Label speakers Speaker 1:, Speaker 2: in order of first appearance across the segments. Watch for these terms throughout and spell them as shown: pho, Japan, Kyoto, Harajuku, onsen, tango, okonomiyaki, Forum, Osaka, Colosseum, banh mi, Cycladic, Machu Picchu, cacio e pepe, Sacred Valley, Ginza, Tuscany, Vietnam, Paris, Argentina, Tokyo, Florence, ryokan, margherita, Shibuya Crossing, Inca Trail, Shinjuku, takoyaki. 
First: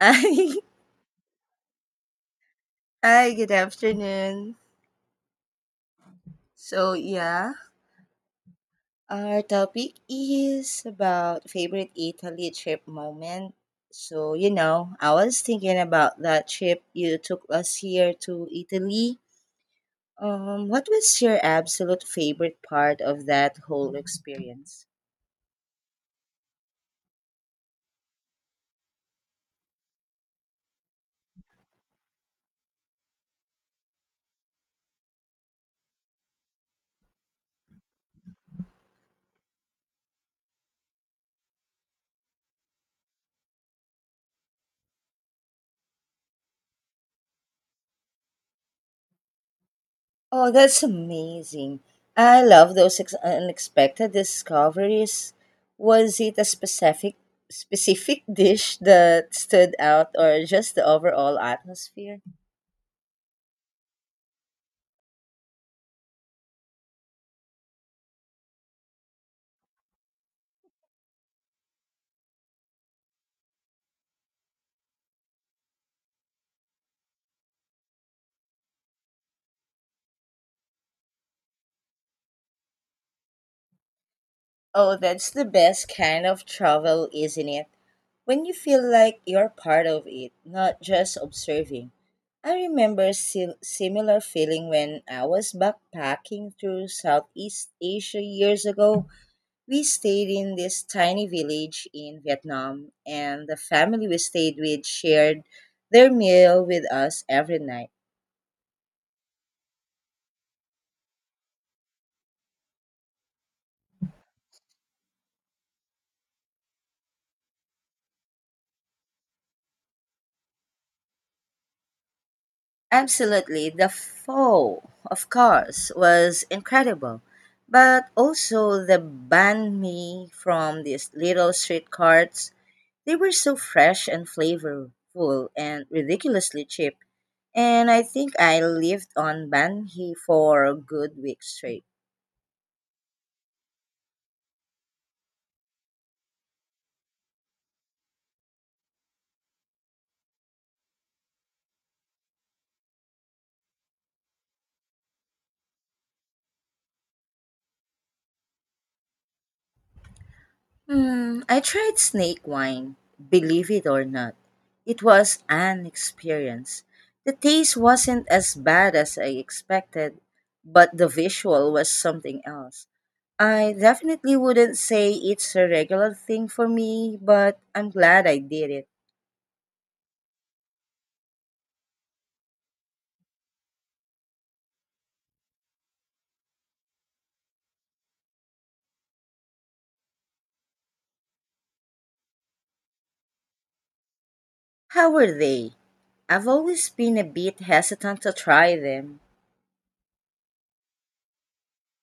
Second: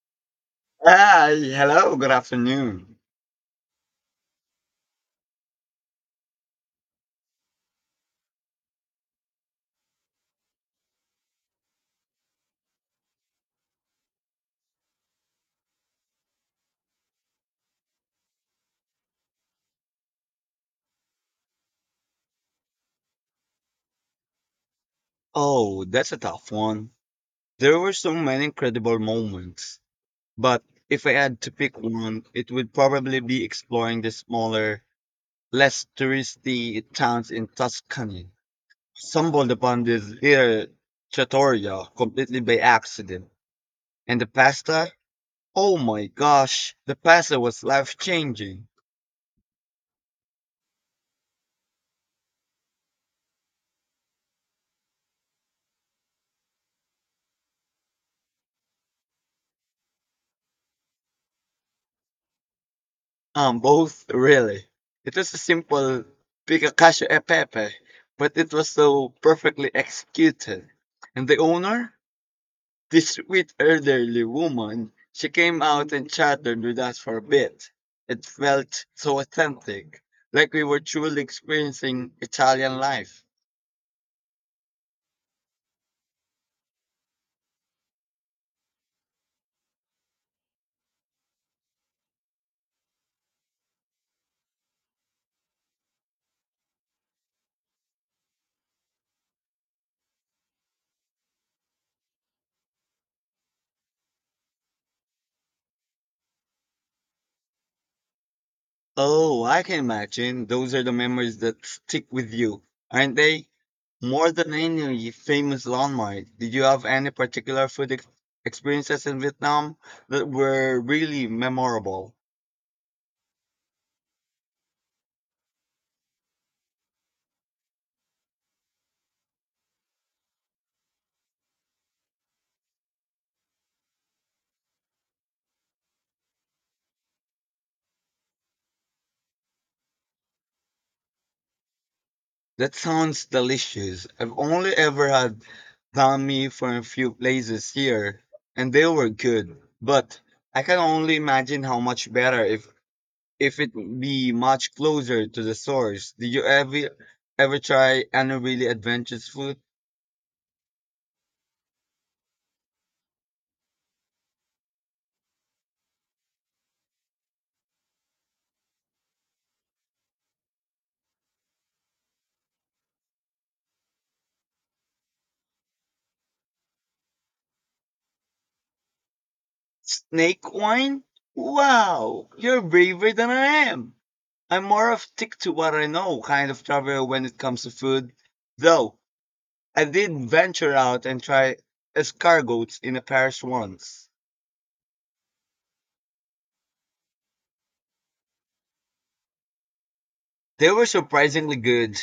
Speaker 1: Hi.
Speaker 2: Hi, hello, good afternoon.
Speaker 1: Hi, good afternoon. So, yeah, our topic is about favorite Italy trip moment. So, you know, I was thinking about that trip you took last year to Italy. What was your absolute favorite part of that whole experience?
Speaker 2: Oh, that's a tough one. There were so many incredible moments, but if I had to pick one, it would probably be exploring the smaller, less touristy towns in Tuscany. Stumbled upon this here trattoria completely by accident, and the pasta, oh my gosh, the pasta was life-changing.
Speaker 1: Oh, that's amazing. I love those unexpected discoveries. Was it a specific dish that stood out or just the overall atmosphere?
Speaker 2: Both really. It was a simple pick a cashew e pepe, but it was so perfectly executed. And the owner, this sweet elderly woman, she came out and chatted with us for a bit. It felt so authentic, like we were truly experiencing Italian life.
Speaker 1: Oh, that's the best kind of travel, isn't it? When you feel like you're part of it, not just observing. I remember similar feeling when I was backpacking through Southeast Asia years ago. We stayed in this tiny village in Vietnam, and the family we stayed with shared their meal with us every night.
Speaker 2: Oh, I can imagine. Those are the memories that stick with you, aren't they? More than any famous landmark, did you have any particular food experiences in Vietnam that were really memorable?
Speaker 1: Absolutely, the pho, of course, was incredible, but also the banh mi from these little street carts. They were so fresh and flavorful and ridiculously cheap. And I think I lived on banh mi for a good week straight.
Speaker 2: That sounds delicious. I've only ever had banh mi from a few places here, and they were good, but I can only imagine how much better if it be much closer to the source. Did you ever try any really adventurous food?
Speaker 1: I tried snake wine, believe it or not. It was an experience. The taste wasn't as bad as I expected, but the visual was something else. I definitely wouldn't say it's a regular thing for me, but I'm glad I did it.
Speaker 2: Snake wine? Wow, you're braver than I am. I'm more of stick to what I know kind of traveler when it comes to food. Though I did venture out and try escargots in a Paris once.
Speaker 1: How were they? I've always been a bit hesitant to try them.
Speaker 2: They were surprisingly good,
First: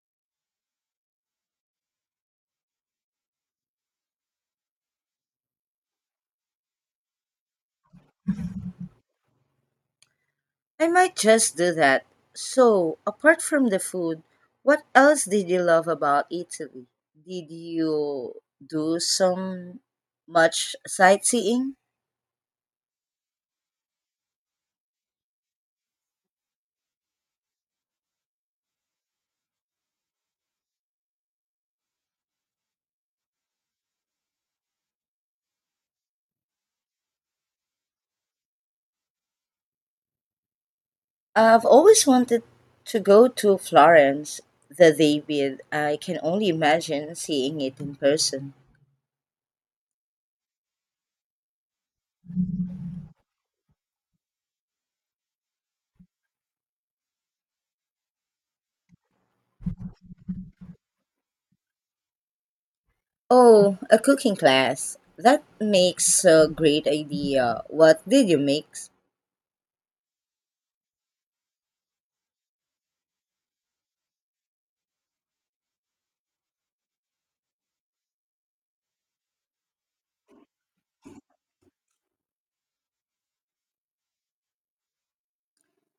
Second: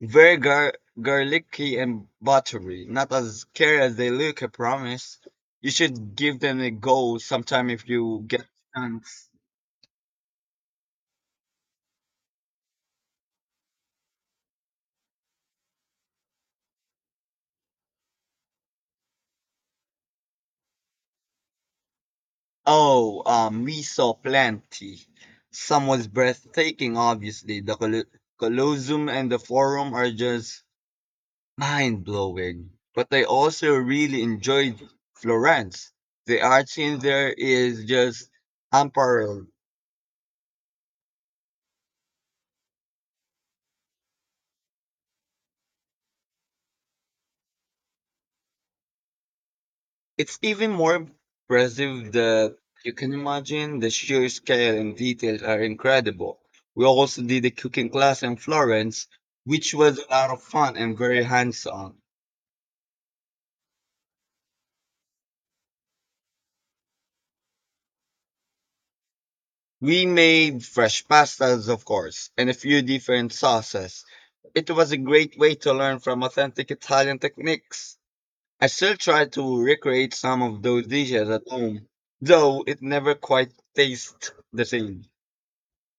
Speaker 2: very gar- garlicky and buttery, not as scary as they look, I promise. You should give them a go sometime if you get a chance.
Speaker 1: I might just do that. So, apart from the food, what else did you love about Italy? Did you do some much sightseeing?
Speaker 2: Oh, we saw plenty. Some was breathtaking, obviously. The Colosseum and the Forum are just mind-blowing. But I also really enjoyed Florence. The art scene there is just unparalleled.
Speaker 1: I've always wanted to go to Florence, the David. I can only imagine seeing it in person.
Speaker 2: It's even more impressive that you can imagine the sheer scale and details are incredible. We also did a cooking class in Florence, which was a lot of fun and very hands on.
Speaker 1: Oh, a cooking class. That makes a great idea. What did you make?
Speaker 2: We made fresh pastas, of course, and a few different sauces. It was a great way to learn from authentic Italian techniques. I still try to recreate some of those dishes at home, though it never quite tastes the same.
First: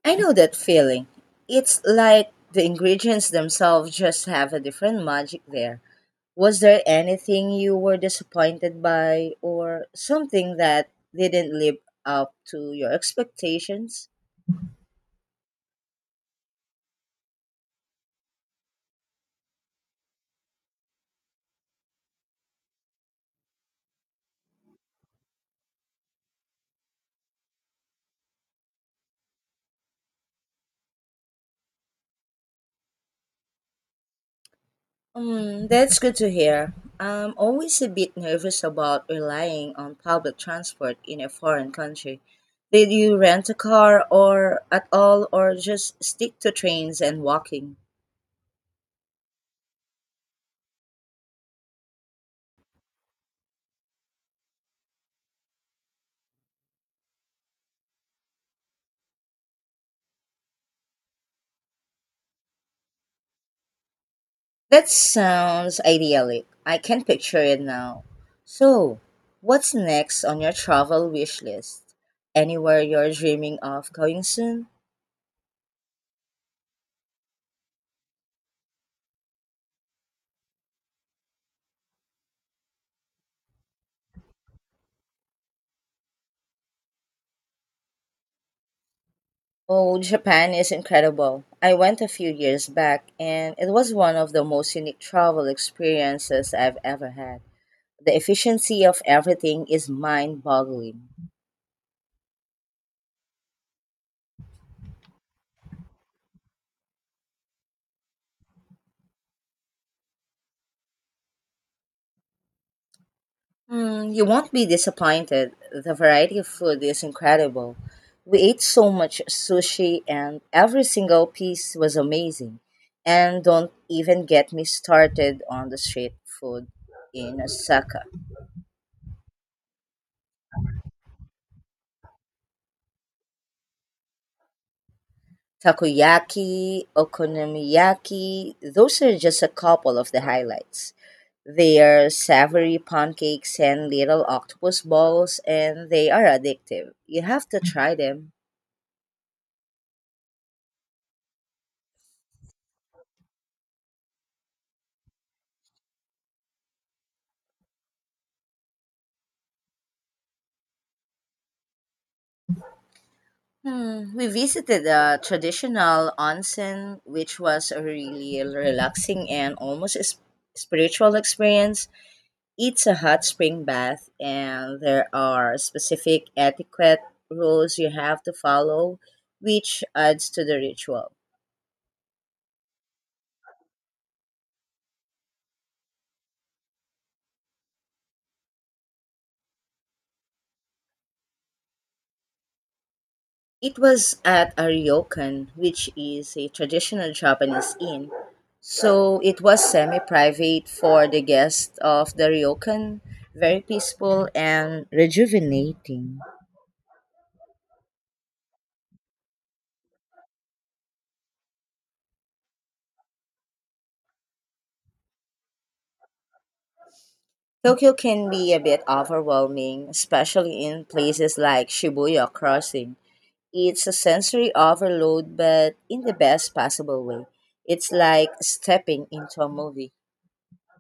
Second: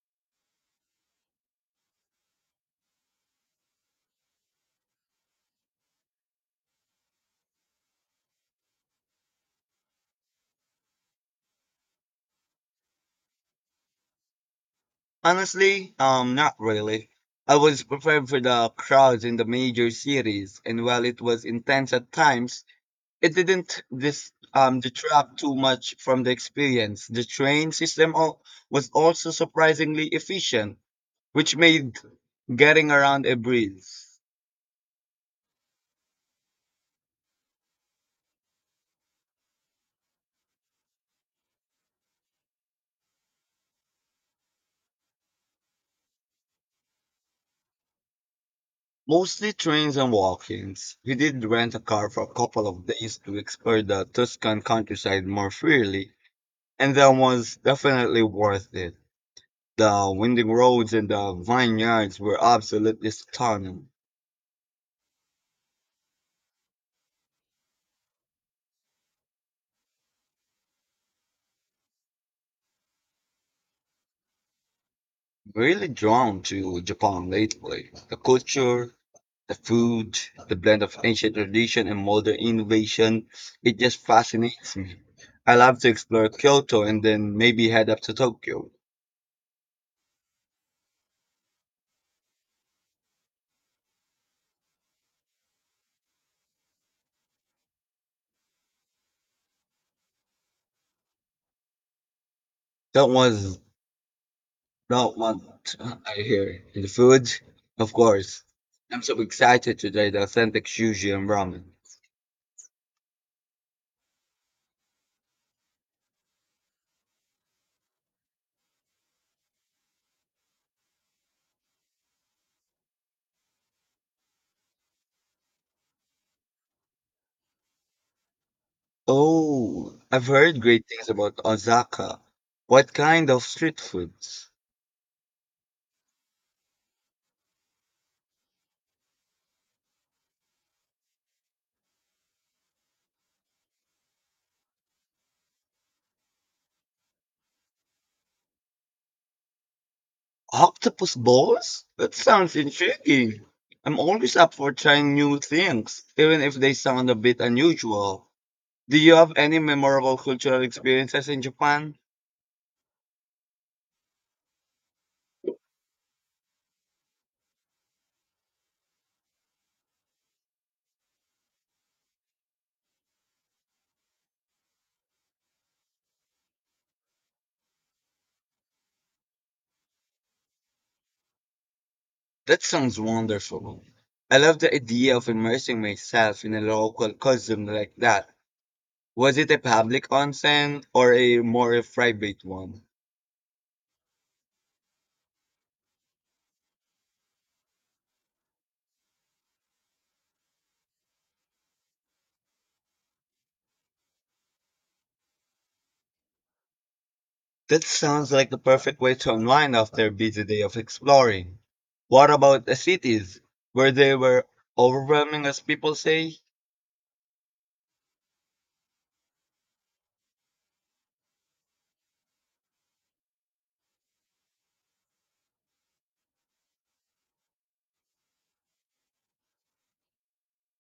Speaker 1: I know that feeling. It's like the ingredients themselves just have a different magic there. Was there anything you were disappointed by or something that didn't live up to your expectations?
Speaker 2: Honestly, not really. I was prepared for the crowds in the major cities, and while it was intense at times, it didn't detract too much from the experience. The was also surprisingly efficient, which made getting around a breeze.
Speaker 1: That's good to hear. I'm always a bit nervous about relying on public transport in a foreign country. Did you rent a car or at all or just stick to trains and walking?
Speaker 2: Mostly trains and walk-ins. We did rent a car for a couple of days to explore the Tuscan countryside more freely, and that was definitely worth it. The winding roads and the vineyards were absolutely stunning.
Speaker 1: That sounds idyllic. I can picture it now. So, what's next on your travel wish list? Anywhere you're dreaming of going soon?
Speaker 2: Really drawn to Japan lately. The culture, the food, the blend of ancient tradition and modern innovation, it just fascinates me. I love to explore Kyoto and then maybe head up to Tokyo.
Speaker 1: Oh, Japan is incredible. I went a few years back and it was one of the most unique travel experiences I've ever had. The efficiency of everything is mind boggling.
Speaker 2: That was not what I hear. And the food, of course. I'm so excited to try the authentic sushi and ramen.
Speaker 1: You won't be disappointed. The variety of food is incredible. We ate so much sushi, and every single piece was amazing. And don't even get me started on the street food in Osaka.
Speaker 2: Oh, I've heard great things about Osaka. What kind of street foods?
Speaker 1: Takoyaki, okonomiyaki, those are just a couple of the highlights. They are savory pancakes and little octopus balls, and they are addictive. You have to try them.
Speaker 2: Octopus balls? That sounds intriguing. I'm always up for trying new things, even if they sound a bit unusual. Do you have any memorable cultural experiences in Japan?
Speaker 1: We visited a traditional onsen, which was a really relaxing and almost spiritual experience. It's a hot spring bath, and there are specific etiquette rules you have to follow, which adds to the ritual.
Speaker 2: That sounds wonderful. I love the idea of immersing myself in a local custom like that. Was it a public onsen or a more private one?
Speaker 1: It was at a ryokan, which is a traditional Japanese inn. So it was semi private for the guests of the ryokan, very peaceful and rejuvenating.
Speaker 2: That sounds like the perfect way to unwind after a busy day of exploring. What about the cities? Were they were overwhelming as people say?
Speaker 1: Tokyo can be a bit overwhelming, especially in places like Shibuya Crossing. It's a sensory overload, but in the best possible way. It's like stepping into a movie.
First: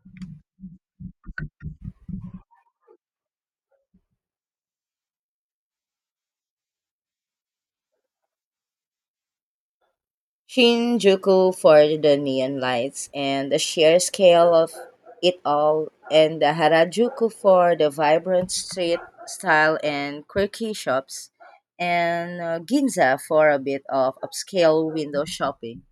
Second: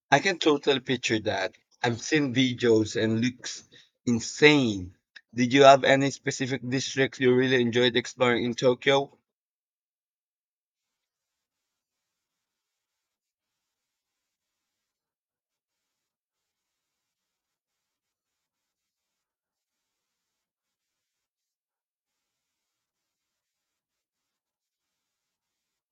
Speaker 2: I can totally picture that. I've seen videos and looks insane. Did you have any specific districts you really enjoyed exploring in Tokyo?
Speaker 1: Shinjuku for the neon lights and the sheer scale of it all, and the Harajuku for the vibrant street style and quirky shops, and Ginza for a bit of upscale window shopping.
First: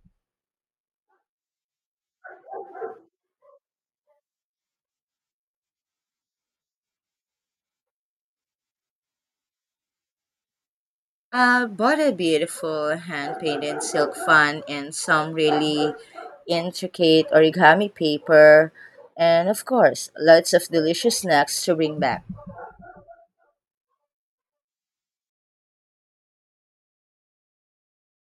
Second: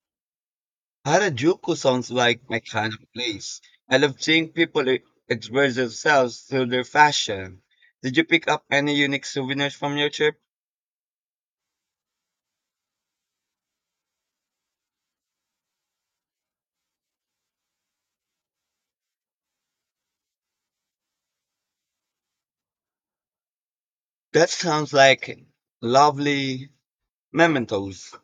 Speaker 2: Harajuku sounds like my kind of place. I love seeing express themselves through their fashion. Did you pick up any unique souvenirs from your trip?
Speaker 1: I bought a beautiful hand painted silk fan and some really intricate origami paper, and of course, lots of delicious snacks to bring back.
Speaker 2: That sounds like lovely mementos.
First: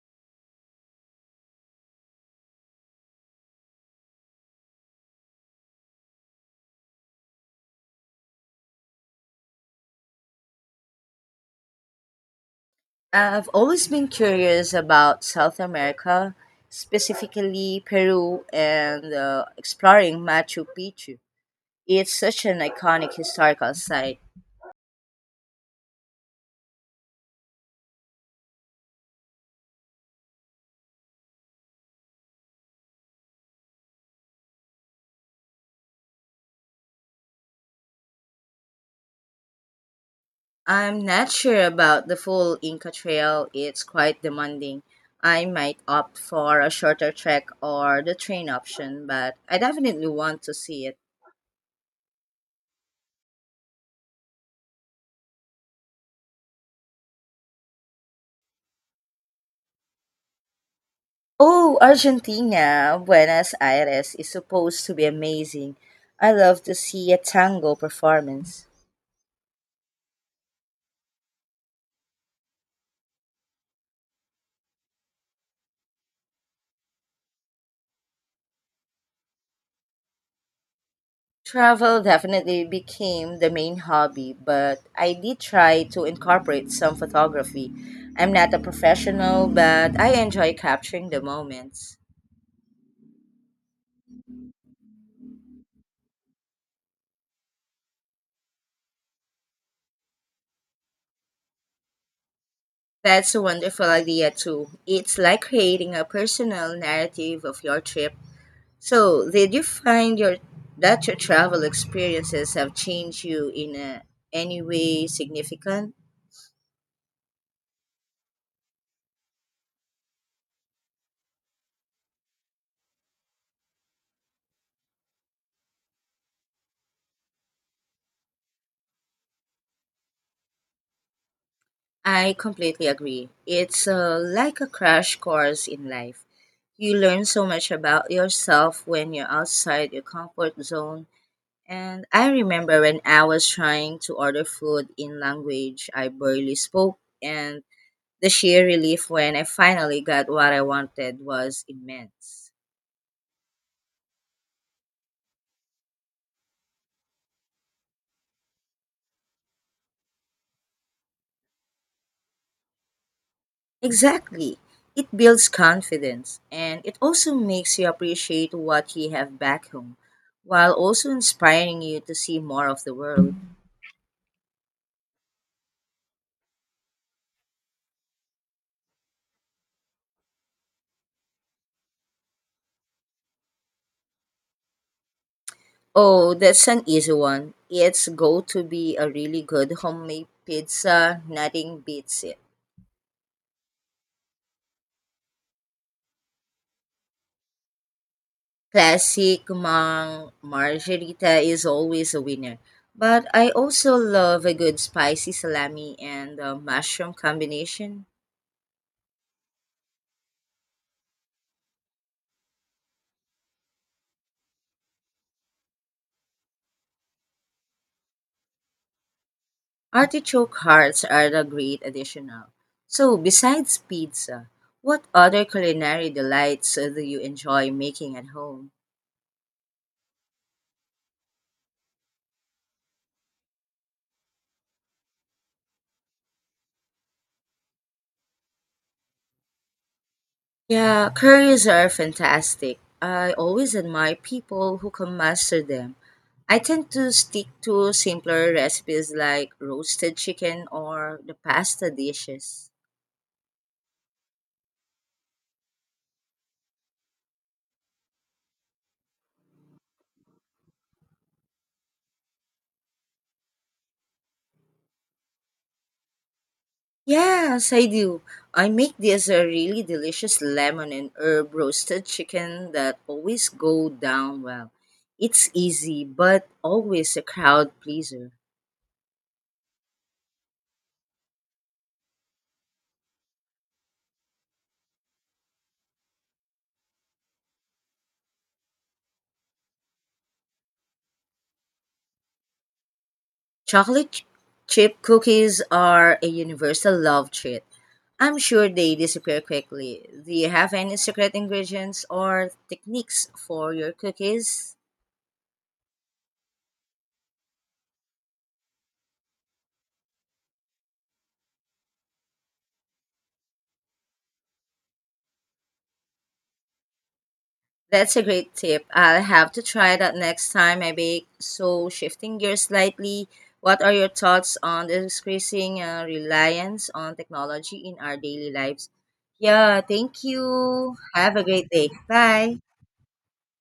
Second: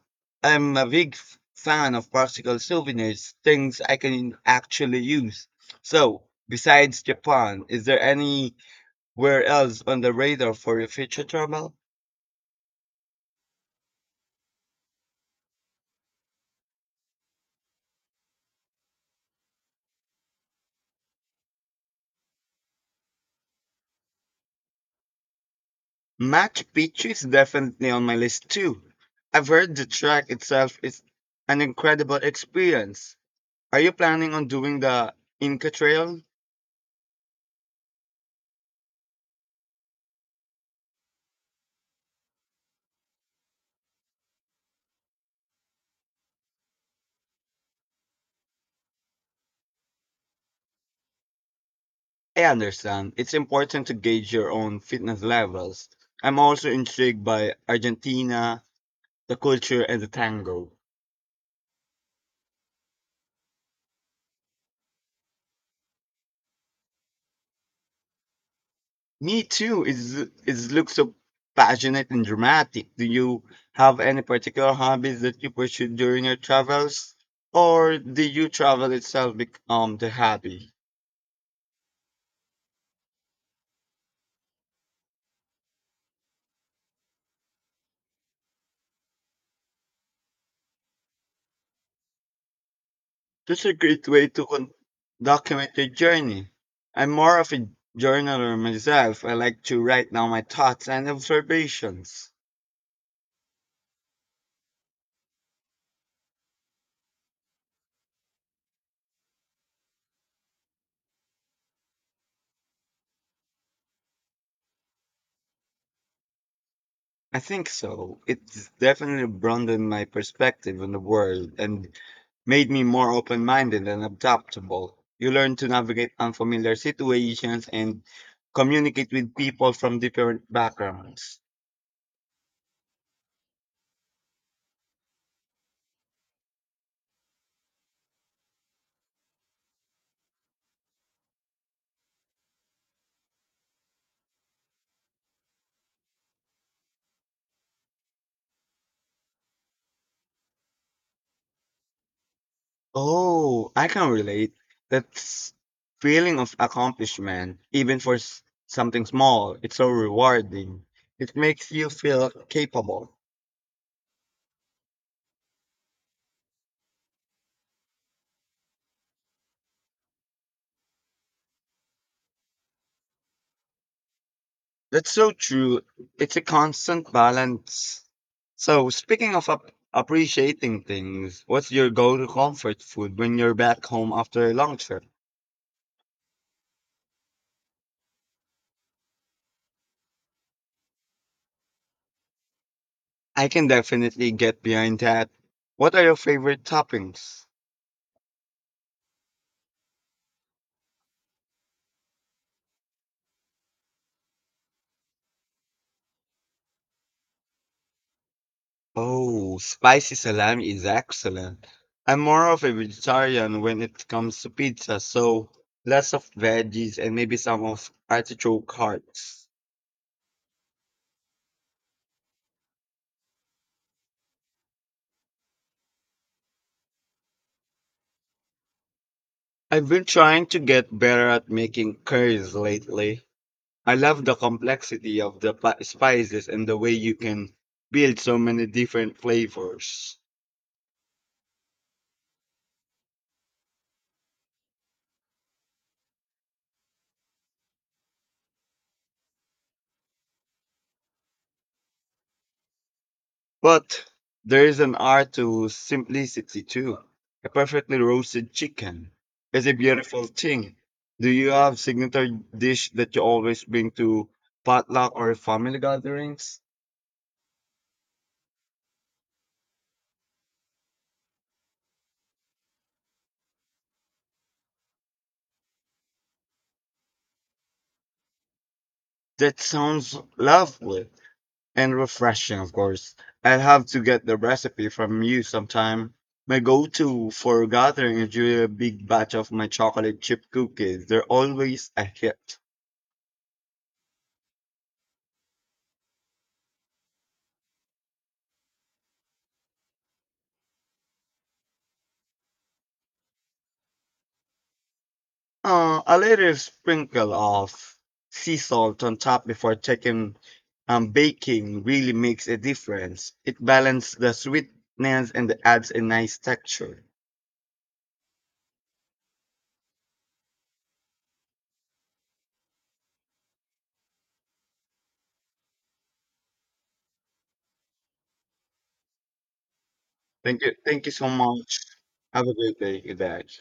Speaker 2: I'm a fan of practical souvenirs, things I can actually use. So, besides Japan, is there anywhere else on the radar for your future travel?
Speaker 1: I've always been curious about South America, specifically Peru and exploring Machu Picchu. It's such an iconic historical site.
Speaker 2: Machu Picchu is definitely on my list too. I've heard the track itself is an incredible experience. Are you planning on doing the Inca Trail?
Speaker 1: I'm not sure about the full Inca Trail, it's quite demanding. I might opt for a shorter trek or the train option, but I definitely want to see it.
Speaker 2: I understand. It's important to gauge your own fitness levels. I'm also intrigued by Argentina, the culture, and the tango.
Speaker 1: Oh, Argentina, Buenos Aires is supposed to be amazing. I love to see a tango performance.
Speaker 2: Me too. It looks so passionate and dramatic. Do you have any particular hobbies that you pursued during your travels? Or did you travel itself become the hobby?
Speaker 1: Travel definitely became the main hobby, but I did try to incorporate some photography. I'm not a professional, but I enjoy capturing the moments.
Speaker 2: That's a great way to document your journey. I'm more of a journaler myself. I like to write down my thoughts and observations.
Speaker 1: That's a wonderful idea, too. It's like creating a personal narrative of your trip. So, did you find your that your travel experiences have changed you in any way significant?
Speaker 2: I think so. It's definitely broadened my perspective on the world and made me more open minded and adaptable. You learn to navigate unfamiliar situations and communicate with people from different backgrounds.
Speaker 1: I completely agree. It's like a crash course in life. You learn so much about yourself when you're outside your comfort zone. And I remember when I was trying to order food in language I barely spoke, and the sheer relief when I finally got what I wanted was immense.
Speaker 2: Oh, I can relate. That s- feeling of accomplishment, even for something small, it's so rewarding. It makes you feel capable.
Speaker 1: Exactly. It builds confidence and it also makes you appreciate what you have back home while also inspiring you to see more of the world.
Speaker 2: That's so true. It's a constant balance. So, speaking of appreciating things, what's your go to comfort food when you're back home after a long trip?
Speaker 1: Oh, that's an easy one. It's going to be a really good homemade pizza. Nothing beats it.
Speaker 2: I can definitely get behind that. What are your favorite toppings?
Speaker 1: Classic mang margherita is always a winner. But I also love a good spicy salami and a mushroom combination.
Speaker 2: Oh, spicy salami is excellent. I'm more of a vegetarian when it comes to pizza, so lots of veggies and maybe some of artichoke hearts.
Speaker 1: Artichoke hearts are a great addition. Now. So, besides pizza, what other culinary delights do you enjoy making at home?
Speaker 2: I've been trying to get better at making curries lately. I love the complexity of the spices and the way you can build so many different flavors.
Speaker 1: Yeah, curries are fantastic. I always admire people who can master them. I tend to stick to simpler recipes like roasted chicken or the pasta dishes.
Speaker 2: But there is an art to simplicity too. A perfectly roasted chicken is a beautiful thing. Do you have signature dish that you always bring to potluck or family gatherings?
Speaker 1: Yes, I do. I make this a really delicious lemon and herb roasted chicken that always go down well. It's easy, but always a crowd pleaser.
Speaker 2: That sounds lovely and refreshing, of course. I'll have to get the recipe from you sometime. My go-to for gathering is usually a big batch of my chocolate chip cookies. They're always a hit.
Speaker 1: Chocolate ch- chip cookies are a universal love treat. I'm sure they disappear quickly. Do you have any secret ingredients or techniques for your cookies?
Speaker 2: A little sprinkle of sea salt on top before taking baking really makes a difference. It balances the sweetness and adds a nice texture.
Speaker 1: That's a great tip. I'll have to try that next time I bake. So, shifting gears slightly, what are your thoughts on the increasing reliance on technology in our daily lives? Yeah, thank
Speaker 2: Thank you.
Speaker 1: you.
Speaker 2: Thank you so
Speaker 1: Have a great
Speaker 2: much.
Speaker 1: day.
Speaker 2: Have a
Speaker 1: Bye.
Speaker 2: great day, you guys.